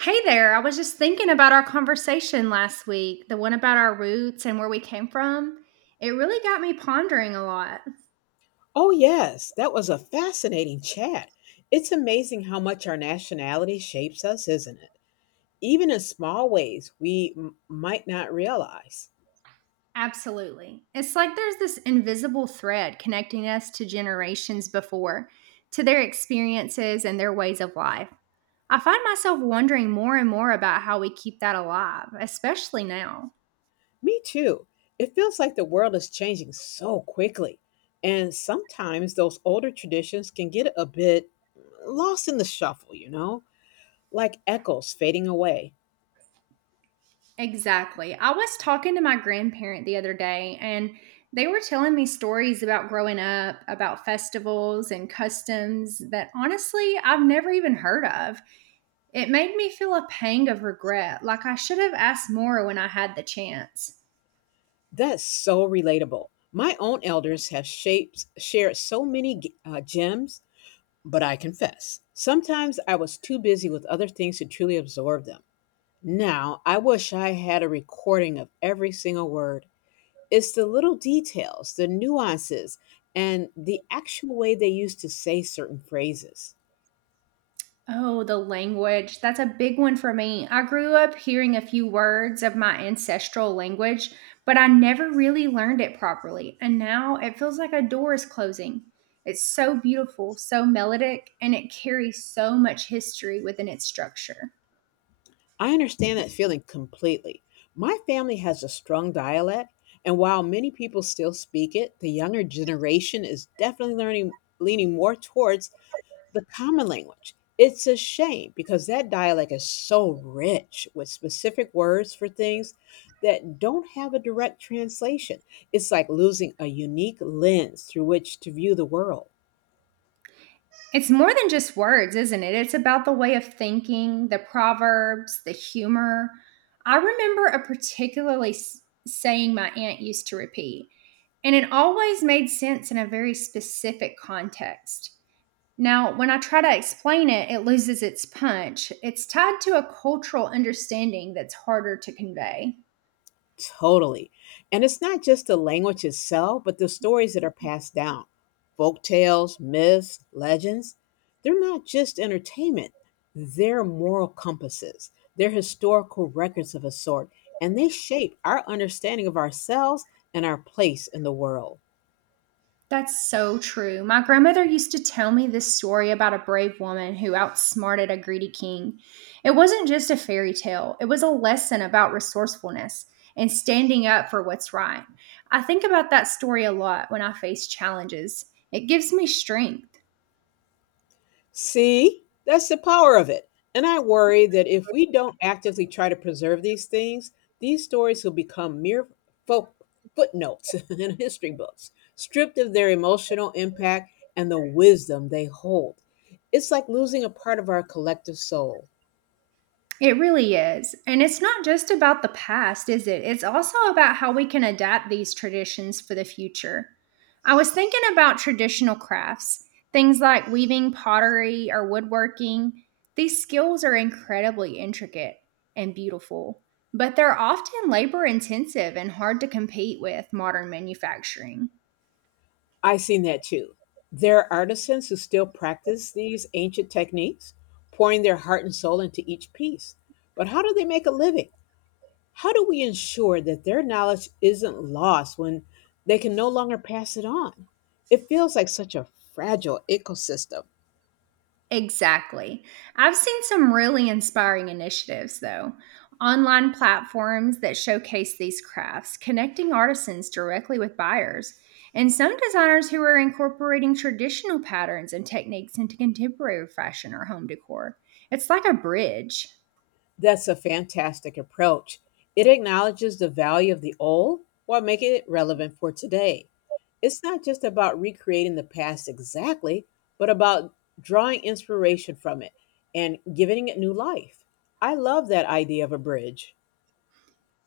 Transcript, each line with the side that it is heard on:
right: Hey there. I was just thinking about our conversation last week, the one about our roots and where we came from. It really got me pondering a lot.
left: Oh, yes, that was a fascinating chat. It's amazing how much our nationality shapes us, isn't it? Even in small ways we might not realize.
right: Absolutely. It's like there's this invisible thread connecting us to generations before, to their experiences and their ways of life. I find myself wondering more and more about how we keep that alive, especially now.
left: Me too. It feels like the world is changing so quickly. And sometimes those older traditions can get a bit lost in the shuffle, like echoes fading away.
right: Exactly. I was talking to my grandparent the other day and they were telling me stories about growing up, about festivals and customs that honestly I've never even heard of. It made me feel a pang of regret, like I should have asked more when I had the chance.
left: That's so relatable. My own elders have shared so many gems, but I confess, sometimes I was too busy with other things to truly absorb them. Now, I wish I had a recording of every single word. It's the little details, the nuances, and the actual way they used to say certain phrases.
right: Oh, the language. That's a big one for me. I grew up hearing a few words of my ancestral language, but I never really learned it properly. And now it feels like a door is closing. It's so beautiful, so melodic, and it carries so much history within its structure.
left: I understand that feeling completely. My family has a strong dialect, and while many people still speak it, the younger generation is definitely learning leaning more towards the common language. It's a shame because that dialect is so rich with specific words for things that don't have a direct translation. It's like losing a unique lens through which to view the world.
right: It's more than just words, isn't it? It's about the way of thinking, the proverbs, the humor. I remember a particularly saying my aunt used to repeat, and it always made sense in a very specific context. Now, when I try to explain it, it loses its punch. It's tied to a cultural understanding that's harder to convey.
left: Totally. And it's not just the language itself, but the stories that are passed down. Folk tales, myths, legends, they're not just entertainment. They're moral compasses. They're historical records of a sort, and they shape our understanding of ourselves and our place in the world.
right: That's so true. My grandmother used to tell me this story about a brave woman who outsmarted a greedy king. It wasn't just a fairy tale, it was a lesson about resourcefulness and standing up for what's right. I think about that story a lot when I face challenges. It gives me strength.
left: See, that's the power of it. And I worry that if we don't actively try to preserve these things, these stories will become mere fo- footnotes in history books, stripped of their emotional impact and the wisdom they hold. It's like losing a part of our collective soul.
right: It really is. And it's not just about the past, is it? It's also about how we can adapt these traditions for the future. I was thinking about traditional crafts, things like weaving pottery or woodworking. These skills are incredibly intricate and beautiful, but they're often labor intensive and hard to compete with modern manufacturing.
left: I've seen that too. There are artisans who still practice these ancient techniques, pouring their heart and soul into each piece. But how do they make a living? How do we ensure that their knowledge isn't lost when they can no longer pass it on? It feels like such a fragile ecosystem.
right: Exactly. I've seen some really inspiring initiatives, though. Online platforms that showcase these crafts, connecting artisans directly with buyers, and some designers who are incorporating traditional patterns and techniques into contemporary fashion or home decor. It's like a bridge.
left: That's a fantastic approach. It acknowledges the value of the old while making it relevant for today. It's not just about recreating the past exactly, but about drawing inspiration from it and giving it new life. I love that idea of a bridge.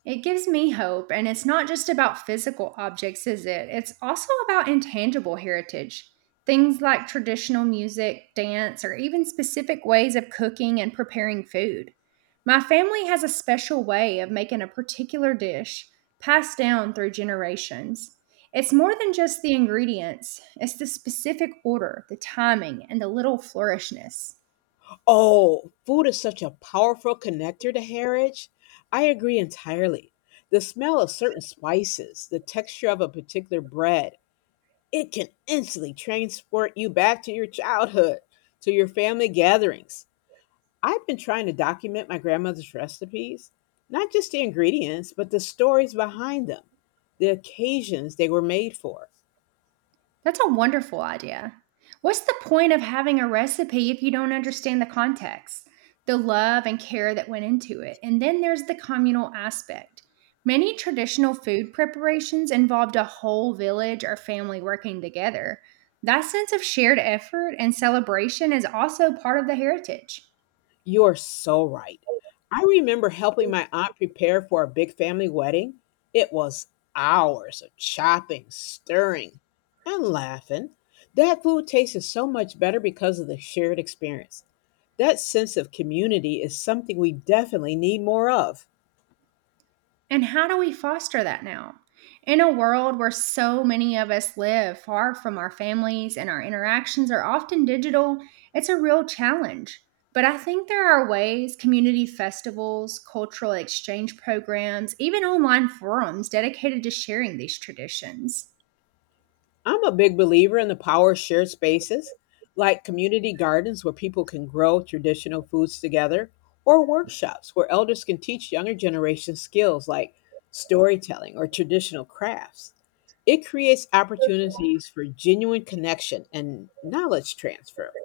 right: It gives me hope, and it's not just about physical objects, is it? It's also about intangible heritage. Things like traditional music, dance, or even specific ways of cooking and preparing food. My family has a special way of making a particular dish passed down through generations. It's more than just the ingredients, it's the specific order, the timing, and the little flourishness.
left: Oh, food is such a powerful connector to heritage. I agree entirely. The smell of certain spices, the texture of a particular bread, it can instantly transport you back to your childhood, to your family gatherings. I've been trying to document my grandmother's recipes, not just the ingredients, but the stories behind them, the occasions they were made for.
right: That's a wonderful idea. What's the point of having a recipe if you don't understand the context, the love and care that went into it? And then there's the communal aspect. Many traditional food preparations involved a whole village or family working together. That sense of shared effort and celebration is also part of the heritage.
left: You are so right. I remember helping my aunt prepare for a big family wedding. It was hours of chopping, stirring, and laughing. That food tasted so much better because of the shared experience. That sense of community is something we definitely need more of.
right: And how do we foster that now? In a world where so many of us live far from our families and our interactions are often digital, it's a real challenge. But I think there are ways community festivals, cultural exchange programs, even online forums dedicated to sharing these traditions.
left: I'm a big believer in the power of shared spaces, like community gardens where people can grow traditional foods together, or workshops where elders can teach younger generations skills like storytelling or traditional crafts. It creates opportunities for genuine connection and knowledge transfer.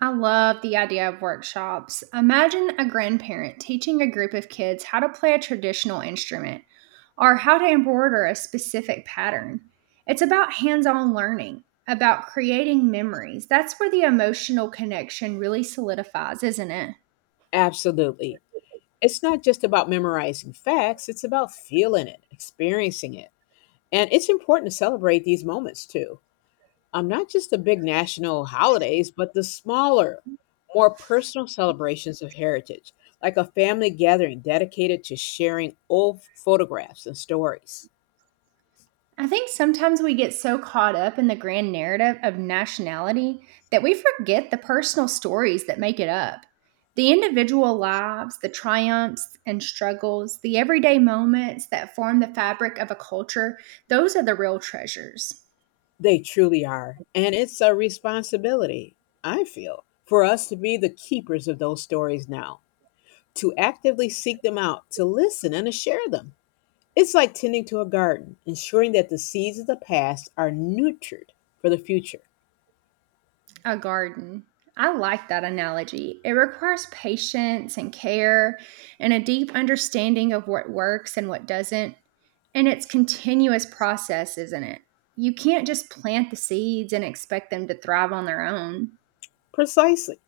right: I love the idea of workshops. Imagine a grandparent teaching a group of kids how to play a traditional instrument or how to embroider a specific pattern. It's about hands on learning, about creating memories. That's where the emotional connection really solidifies, isn't it?
left: Absolutely. It's not just about memorizing facts, it's about feeling it, experiencing it. And it's important to celebrate these moments too. Not just the big national holidays, but the smaller, more personal celebrations of heritage, like a family gathering dedicated to sharing old photographs and stories.
right: I think sometimes we get so caught up in the grand narrative of nationality that we forget the personal stories that make it up. The individual lives, the triumphs and struggles, the everyday moments that form the fabric of a culture, those are the real treasures.
left: They truly are. And it's a responsibility, I feel, for us to be the keepers of those stories now, to actively seek them out, to listen and to share them. It's like tending to a garden, ensuring that the seeds of the past are nurtured for the future.
right: A garden. I like that analogy. It requires patience and care and a deep understanding of what works and what doesn't. And it's continuous process, isn't it? You can't just plant the seeds and expect them to thrive on their own.
left: Precisely.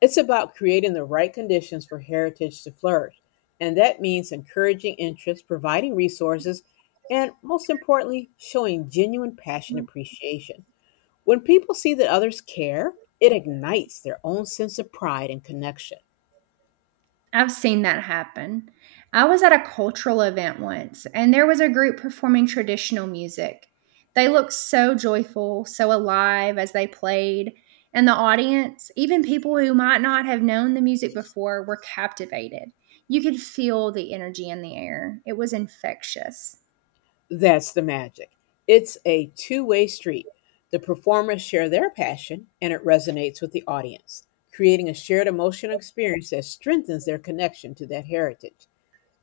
left: It's about creating the right conditions for heritage to flourish. And that means encouraging interest, providing resources, and most importantly, showing genuine passion and appreciation. When people see that others care, it ignites their own sense of pride and connection.
right: I've seen that happen. I was at a cultural event once, and there was a group performing traditional music. They looked so joyful, so alive as they played, and the audience, even people who might not have known the music before, were captivated. You could feel the energy in the air, it was infectious.
left: That's the magic. It's a two-way street. The performers share their passion and it resonates with the audience, creating a shared emotional experience that strengthens their connection to that heritage.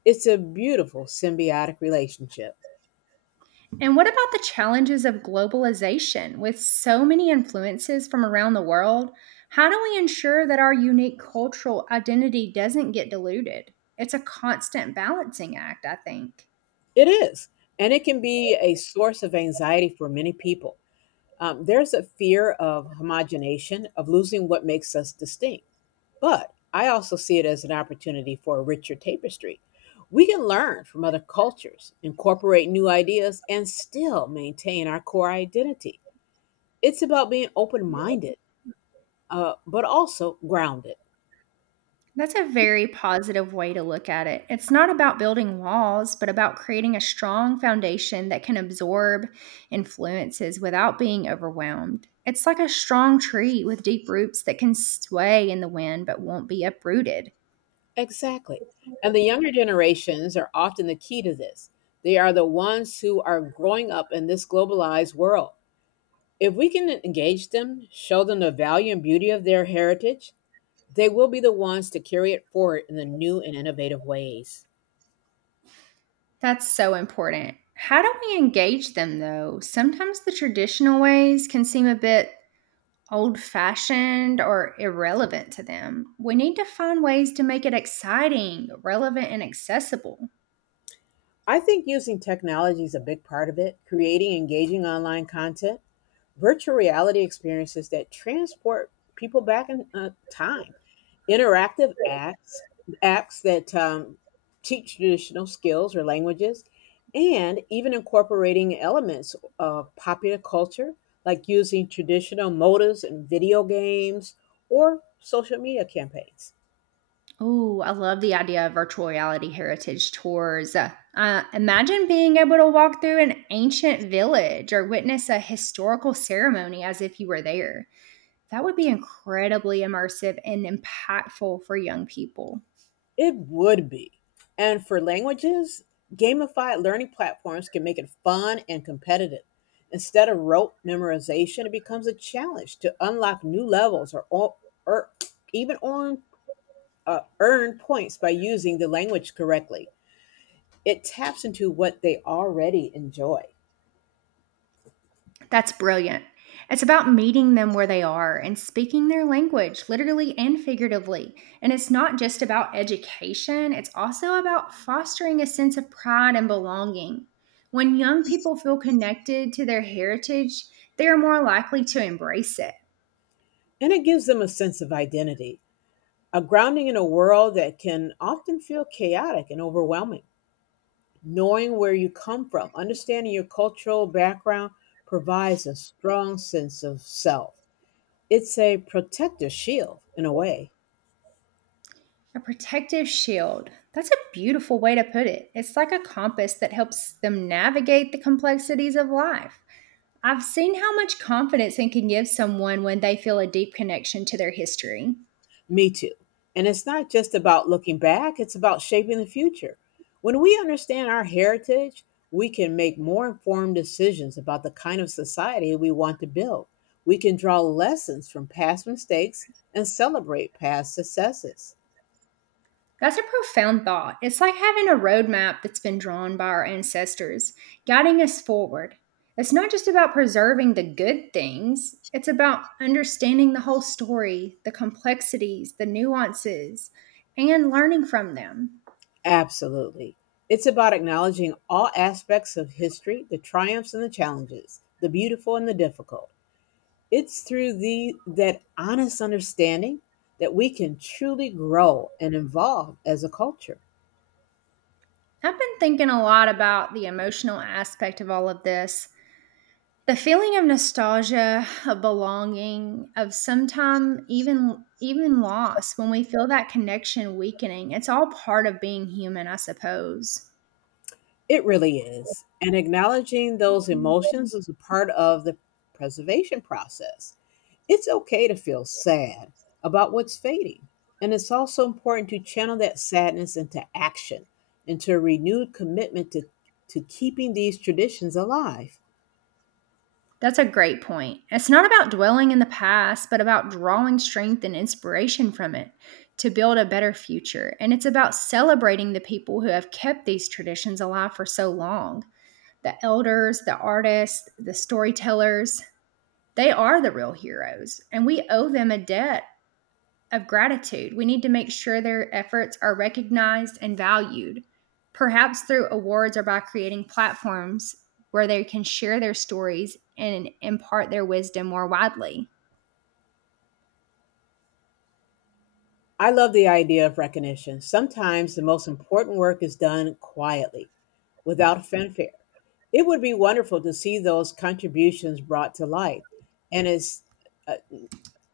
left: It's a beautiful symbiotic relationship.
right: And what about the challenges of globalization with so many influences from around the world? How do we ensure that our unique cultural identity doesn't get diluted? It's a constant balancing act, I think.
left: It is. And it can be a source of anxiety for many people. There's a fear of homogenation, of losing what makes us distinct. But I also see it as an opportunity for a richer tapestry. We can learn from other cultures, incorporate new ideas, and still maintain our core identity. It's about being open minded, but also grounded.
right: That's a very positive way to look at it. It's not about building walls, but about creating a strong foundation that can absorb influences without being overwhelmed. It's like a strong tree with deep roots that can sway in the wind but won't be uprooted.
left: Exactly. And the younger generations are often the key to this. They are the ones who are growing up in this globalized world. If we can engage them, show them the value and beauty of their heritage, they will be the ones to carry it forward in the new and innovative ways.
right: That's so important. How do we engage them though? Sometimes the traditional ways can seem a bit old fashioned or irrelevant to them. We need to find ways to make it exciting, relevant, and accessible.
left: I think using technology is a big part of it, creating engaging online content virtual reality experiences that transport people back in time. Interactive acts, apps that teach traditional skills or languages, and even incorporating elements of popular culture, like using traditional motives in video games or social media campaigns.
right: Oh, I love the idea of virtual reality heritage tours. Imagine being able to walk through an ancient village or witness a historical ceremony as if you were there. That would be incredibly immersive and impactful for young people.
left: It would be. And for languages, gamified learning platforms can make it fun and competitive. Instead of rote memorization, it becomes a challenge to unlock new levels or even earn points by using the language correctly. It taps into what they already enjoy,
right: That's brilliant. It's about meeting them where they are and speaking their language, literally and figuratively. And it's not just about education, it's also about fostering a sense of pride and belonging. When young people feel connected to their heritage, they are more likely to embrace it.
left: and it gives them a sense of identity, a grounding in a world that can often feel chaotic and overwhelming. Knowing where you come from, understanding your cultural background provides a strong sense of self. It's a protective shield in a way.
right: A protective shield. That's a beautiful way to put it. It's like a compass that helps them navigate the complexities of life. I've seen how much confidence it can give someone when they feel a deep connection to their history.
left: Me too. And it's not just about looking back, it's about shaping the future. When we understand our heritage, we can make more informed decisions about the kind of society we want to build. We can draw lessons from past mistakes and celebrate past successes.
right: That's a profound thought. It's like having a roadmap that's been drawn by our ancestors, guiding us forward. It's not just about preserving the good things, it's about understanding the whole story, the complexities, the nuances, and learning from them.
left: Absolutely. It's about acknowledging all aspects of history, the triumphs and the challenges, the beautiful and the difficult. It's through the that honest understanding that we can truly grow and evolve as a culture.
right: I've been thinking a lot about the emotional aspect of all of this, the feeling of nostalgia, of belonging, of sometime even loss when we feel that connection weakening. It's all part of being human, I suppose.
left: It really is. And acknowledging those emotions is a part of the preservation process. It's okay to feel sad about what's fading. And it's also important to channel that sadness into action, into a renewed commitment to keeping these traditions alive.
right: That's a great point. It's not about dwelling in the past, but about drawing strength and inspiration from it to build a better future. And it's about celebrating the people who have kept these traditions alive for so long, the elders, the artists, the storytellers. They are the real heroes, and we owe them a debt of gratitude. We need to make sure their efforts are recognized and valued, perhaps through awards or by creating platforms where they can share their stories and impart their wisdom more widely.
left: I love the idea of recognition. Sometimes the most important work is done quietly, without fanfare. It would be wonderful to see those contributions brought to light. And it's uh,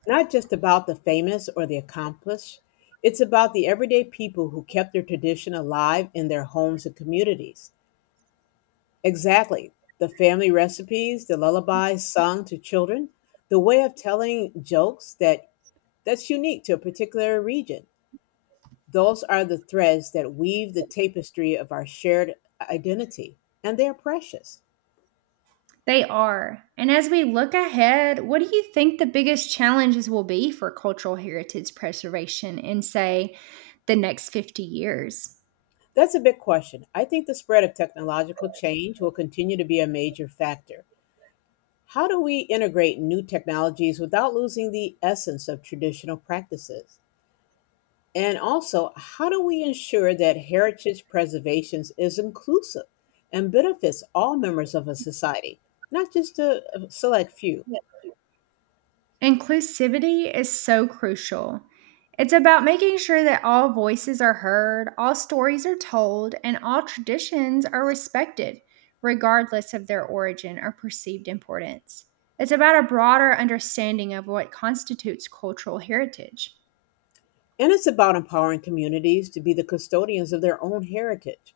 left: not just about the famous or the accomplished, it's about the everyday people who kept their tradition alive in their homes and communities. Exactly. The family recipes, the lullabies sung to children, the way of telling jokes that's unique to a particular region. Those are the threads that weave the tapestry of our shared identity, and they are precious.
right: They are. And as we look ahead, what do you think the biggest challenges will be for cultural heritage preservation in, say, the next 50 years?
left: That's a big question. I think the spread of technological change will continue to be a major factor. How do we integrate new technologies without losing the essence of traditional practices? And also, how do we ensure that heritage preservation is inclusive and benefits all members of a society, not just a select few?
right: Inclusivity is so crucial. It's about making sure that all voices are heard, all stories are told, and all traditions are respected, regardless of their origin or perceived importance. It's about a broader understanding of what constitutes cultural heritage.
left: And it's about empowering communities to be the custodians of their own heritage.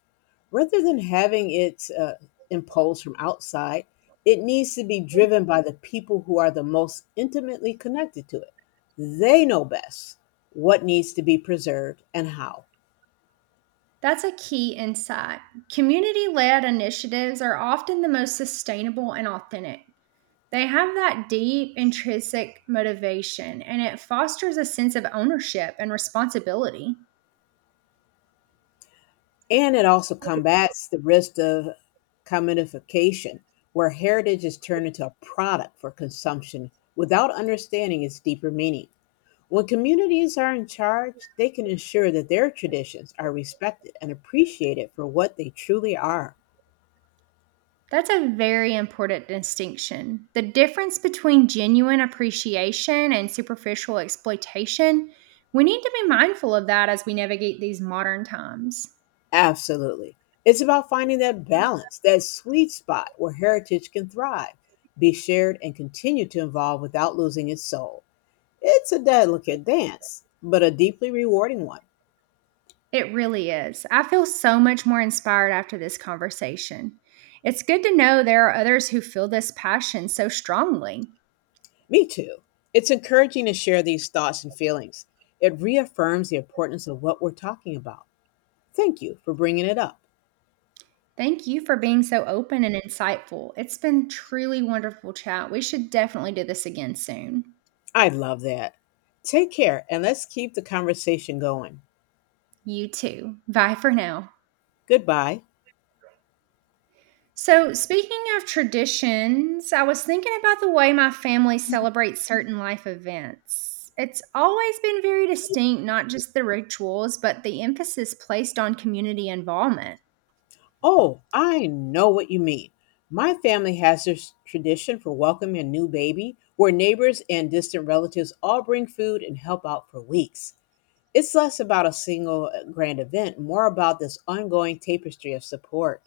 left: Rather than having it imposed from outside, it needs to be driven by the people who are the most intimately connected to it. They know best what needs to be preserved and how.
right: That's a key insight. Community led initiatives are often the most sustainable and authentic. They have that deep intrinsic motivation and it fosters a sense of ownership and responsibility.
left: And it also combats the risk of commodification, where heritage is turned into a product for consumption without understanding its deeper meaning. When communities are in charge, they can ensure that their traditions are respected and appreciated for what they truly are.
right: That's a very important distinction. The difference between genuine appreciation and superficial exploitation, we need to be mindful of that as we navigate these modern times.
left: Absolutely. It's about finding that balance, that sweet spot where heritage can thrive, be shared, and continue to evolve without losing its soul. It's a delicate dance, but a deeply rewarding one.
right: It really is. I feel so much more inspired after this conversation. It's good to know there are others who feel this passion so strongly.
left: Me too. It's encouraging to share these thoughts and feelings. It reaffirms the importance of what we're talking about. Thank you for bringing it up.
right: Thank you for being so open and insightful. It's been truly wonderful chat. We should definitely do this again soon.
left: I love that. Take care, and let's keep the conversation going.
right: You too. Bye for now.
left: Goodbye.
right: So, speaking of traditions, I was thinking about the way my family celebrates certain life events. It's always been very distinct, not just the rituals, but the emphasis placed on community involvement.
left: Oh, I know what you mean. My family has this tradition for welcoming a new baby where neighbors and distant relatives all bring food and help out for weeks. It's less about a single grand event, more about this ongoing tapestry of support.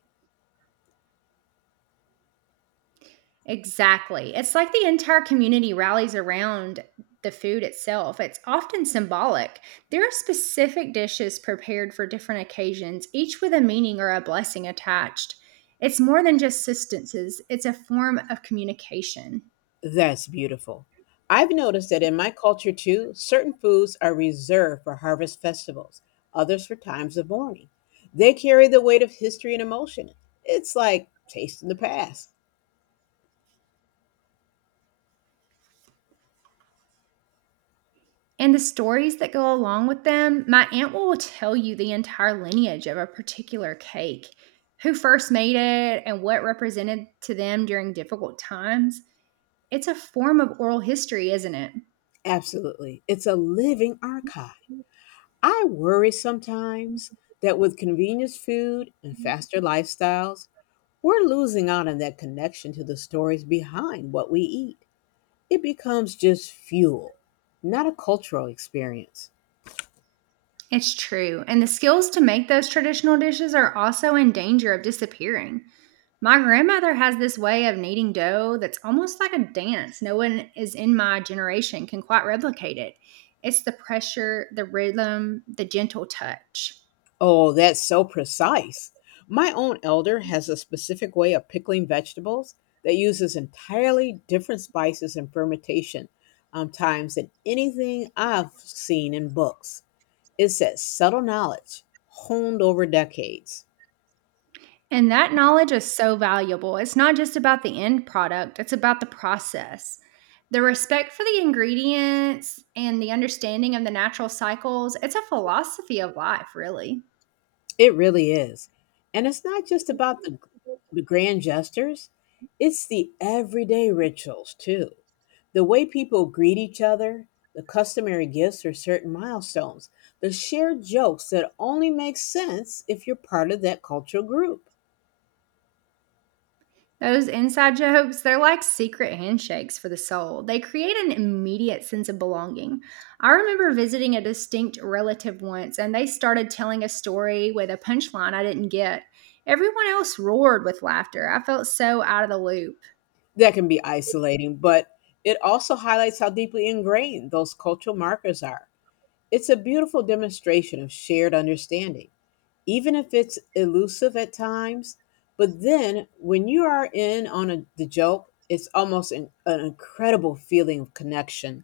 right: Exactly. It's like the entire community rallies around the food itself. It's often symbolic. There are specific dishes prepared for different occasions, each with a meaning or a blessing attached. It's more than just sustenances, it's a form of communication.
left: That's beautiful. I've noticed that in my culture too, certain foods are reserved for harvest festivals, others for times of mourning. They carry the weight of history and emotion. It's like tasting the past.
right: And the stories that go along with them, my aunt will tell you the entire lineage of a particular cake, who first made it, and what represented to them during difficult times. It's a form of oral history, isn't it?
left: Absolutely. It's a living archive. I worry sometimes that with convenience food and faster lifestyles, we're losing out on that connection to the stories behind what we eat. It becomes just fuel, not a cultural experience.
right: It's true. And the skills to make those traditional dishes are also in danger of disappearing. My grandmother has this way of kneading dough that's almost like a dance. No one is in my generation can quite replicate it. It's the pressure, the rhythm, the gentle touch.
left: Oh, that's so precise. My own elder has a specific way of pickling vegetables that uses entirely different spices and fermentation times than anything I've seen in books. It's that subtle knowledge honed over decades.
right: And that knowledge is so valuable. It's not just about the end product, it's about the process. The respect for the ingredients and the understanding of the natural cycles, it's a philosophy of life, really.
left: It really is. And it's not just about the grand gestures, it's the everyday rituals too. The way people greet each other, the customary gifts or certain milestones, the shared jokes that only make sense if you're part of that cultural group.
right: Those inside jokes, they're like secret handshakes for the soul. They create an immediate sense of belonging. I remember visiting a distinct relative once, and they started telling a story with a punchline I didn't get. Everyone else roared with laughter. I felt so out of the loop.
left: That can be isolating, but it also highlights how deeply ingrained those cultural markers are. It's a beautiful demonstration of shared understanding, even if it's elusive at times. But then when you are in on the joke, it's almost an incredible feeling of connection.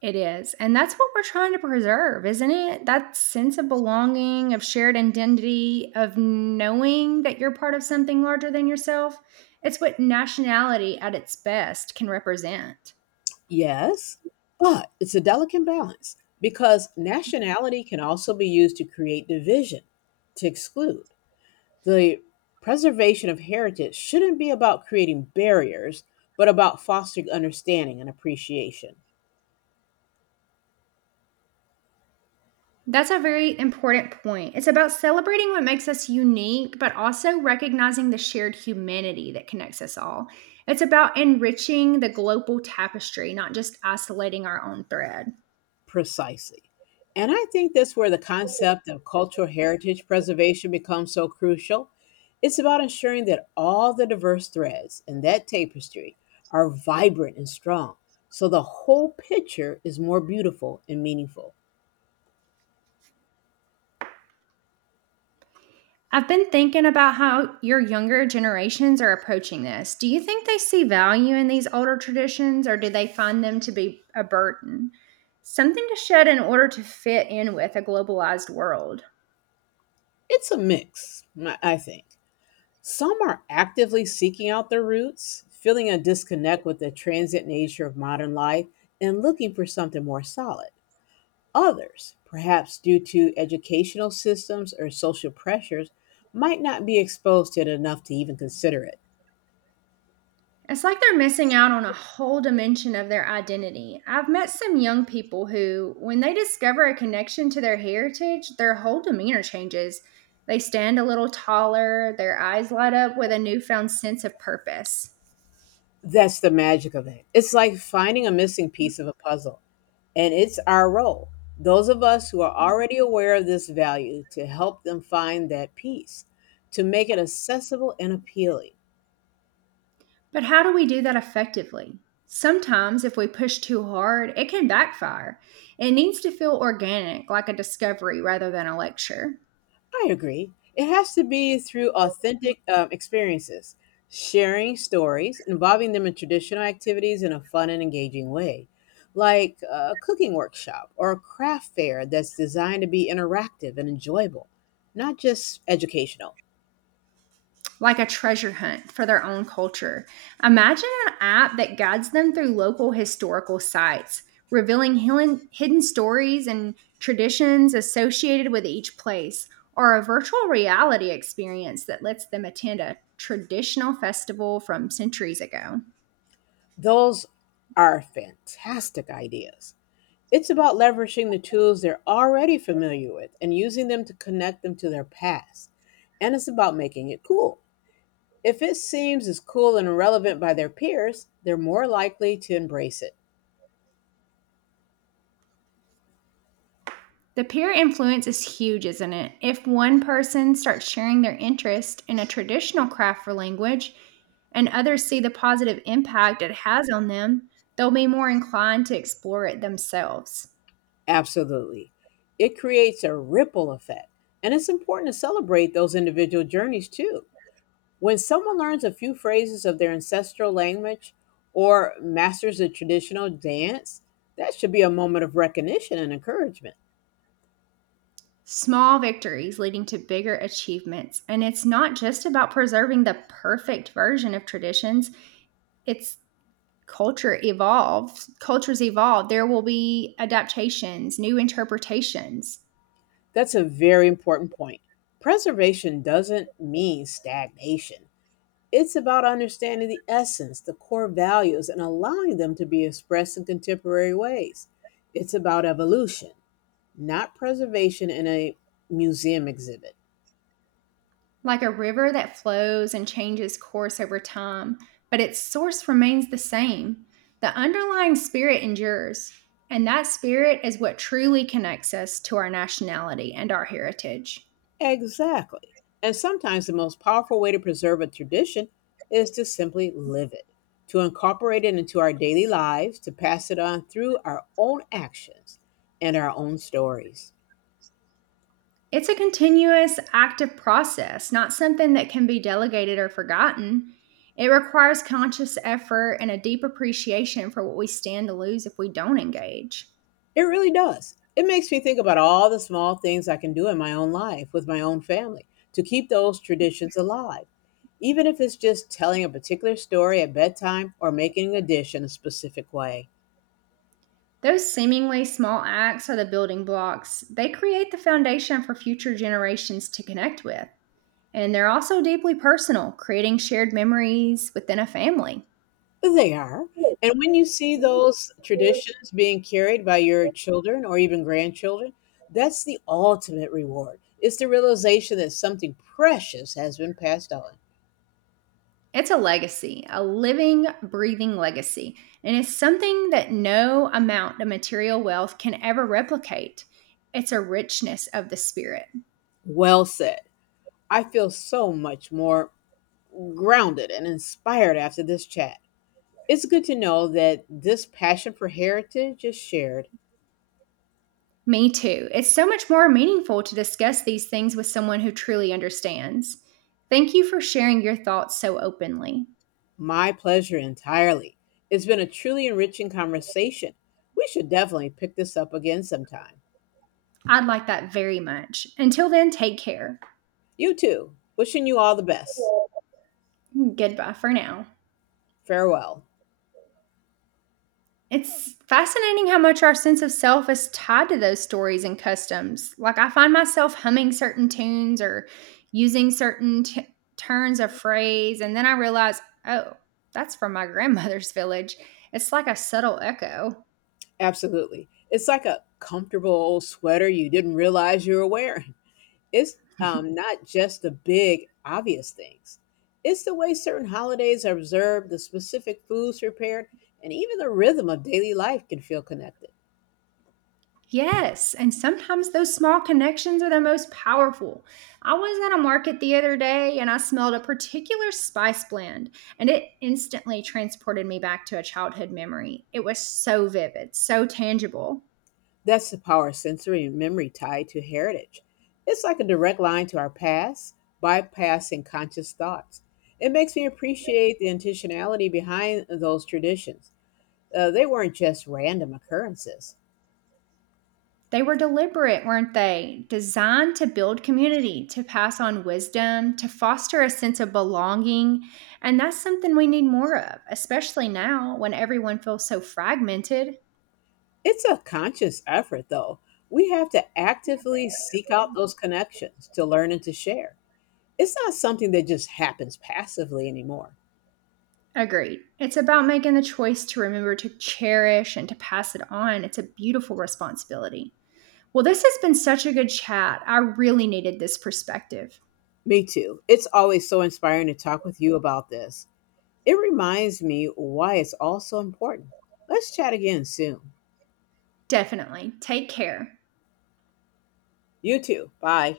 right: It is. And that's what we're trying to preserve, isn't it? That sense of belonging, of shared identity, of knowing that you're part of something larger than yourself. It's what nationality at its best can represent.
left: Yes, but it's a delicate balance because nationality can also be used to create division, to exclude. The preservation of heritage shouldn't be about creating barriers, but about fostering understanding and appreciation.
right: That's a very important point. It's about celebrating what makes us unique, but also recognizing the shared humanity that connects us all. It's about enriching the global tapestry, not just isolating our own thread.
left: Precisely. And I think that's where the concept of cultural heritage preservation becomes so crucial. It's about ensuring that all the diverse threads in that tapestry are vibrant and strong, so the whole picture is more beautiful and meaningful.
right: I've been thinking about how your younger generations are approaching this. Do you think they see value in these older traditions or do they find them to be a burden? Something to shed in order to fit in with a globalized world.
left: It's a mix, I think. Some are actively seeking out their roots, feeling a disconnect with the transient nature of modern life, and looking for something more solid. Others, perhaps due to educational systems or social pressures, might not be exposed to it enough to even consider it.
right: It's like they're missing out on a whole dimension of their identity. I've met some young people who, when they discover a connection to their heritage, their whole demeanor changes. They stand a little taller, their eyes light up with a newfound sense of purpose.
left: That's the magic of it. It's like finding a missing piece of a puzzle, and it's our role, those of us who are already aware of this value, to help them find that piece, to make it accessible and appealing.
right: But how do we do that effectively? Sometimes, if we push too hard, it can backfire. It needs to feel organic, like a discovery rather than a lecture,
left: I agree. It has to be through authentic experiences, sharing stories, involving them in traditional activities in a fun and engaging way, like a cooking workshop or a craft fair that's designed to be interactive and enjoyable, not just educational.
right: like a treasure hunt for their own culture. Imagine an app that guides them through local historical sites, revealing hidden, stories and traditions associated with each place, or a virtual reality experience that lets them attend a traditional festival from centuries ago.
left: Those are fantastic ideas. It's about leveraging the tools they're already familiar with and using them to connect them to their past. And it's about making it cool. If it seems as cool and irrelevant by their peers, they're more likely to embrace it.
right: The peer influence is huge, isn't it? If one person starts sharing their interest in a traditional craft or language, and others see the positive impact it has on them, they'll be more inclined to explore it themselves.
left: Absolutely. It creates a ripple effect, and it's important to celebrate those individual journeys too. When someone learns a few phrases of their ancestral language or masters a traditional dance, that should be a moment of recognition and encouragement.
right: Small victories leading to bigger achievements. And it's not just about preserving the perfect version of traditions, it's culture evolves. Cultures evolve. There will be adaptations, new interpretations.
left: That's a very important point. Preservation doesn't mean stagnation. It's about understanding the essence, the core values, and allowing them to be expressed in contemporary ways. It's about evolution, not preservation in a museum exhibit.
right: Like a river that flows and changes course over time, but its source remains the same. The underlying spirit endures, and that spirit is what truly connects us to our nationality and our heritage.
left: Exactly. And sometimes the most powerful way to preserve a tradition is to simply live it, to incorporate it into our daily lives, to pass it on through our own actions and our own stories.
right: It's a continuous, active process, not something that can be delegated or forgotten. It requires conscious effort and a deep appreciation for what we stand to lose if we don't engage.
left: It really does. It makes me think about all the small things I can do in my own life with my own family to keep those traditions alive. Even if it's just telling a particular story at bedtime or making a dish in a specific way.
right: Those seemingly small acts are the building blocks. They create the foundation for future generations to connect with. And they're also deeply personal, creating shared memories within a family.
left: They are. And when you see those traditions being carried by your children or even grandchildren, that's the ultimate reward. It's the realization that something precious has been passed on.
right: It's a legacy, a living, breathing legacy, and it's something that no amount of material wealth can ever replicate. It's a richness of the spirit.
left: Well said. I feel so much more grounded and inspired after this chat. It's good to know that this passion for heritage is shared.
right: Me too. It's so much more meaningful to discuss these things with someone who truly understands. Thank you for sharing your thoughts so openly.
left: My pleasure entirely. It's been a truly enriching conversation. We should definitely pick this up again sometime.
right: I'd like that very much. Until then, take care.
left: You too. Wishing you all the best.
right: Goodbye for now.
left: Farewell.
right: It's fascinating how much our sense of self is tied to those stories and customs. Like, I find myself humming certain tunes or using turns of phrase, and then I realize, oh, that's from my grandmother's village. It's like a subtle echo.
left: Absolutely. It's like a comfortable old sweater you didn't realize you were wearing. It's not just the big, obvious things. It's the way certain holidays are observed, the specific foods prepared, and even the rhythm of daily life can feel connected.
right: Yes, and sometimes those small connections are the most powerful. I was at a market the other day and I smelled a particular spice blend, and it instantly transported me back to a childhood memory. It was so vivid, so tangible.
left: That's the power of sensory and memory tied to heritage. It's like a direct line to our past, bypassing conscious thoughts. It makes me appreciate the intentionality behind those traditions. They weren't just random occurrences.
right: They were deliberate, weren't they? Designed to build community, to pass on wisdom, to foster a sense of belonging. And that's something we need more of, especially now when everyone feels so fragmented.
left: It's a conscious effort, though. We have to actively seek out those connections to learn and to share. It's not something that just happens passively anymore.
right: Agreed. It's about making the choice to remember to cherish and to pass it on. It's a beautiful responsibility. Well, this has been such a good chat. I really needed this perspective.
left: Me too. It's always so inspiring to talk with you about this. It reminds me why it's all so important. Let's chat again soon.
right: Definitely. Take care.
left: You too. Bye.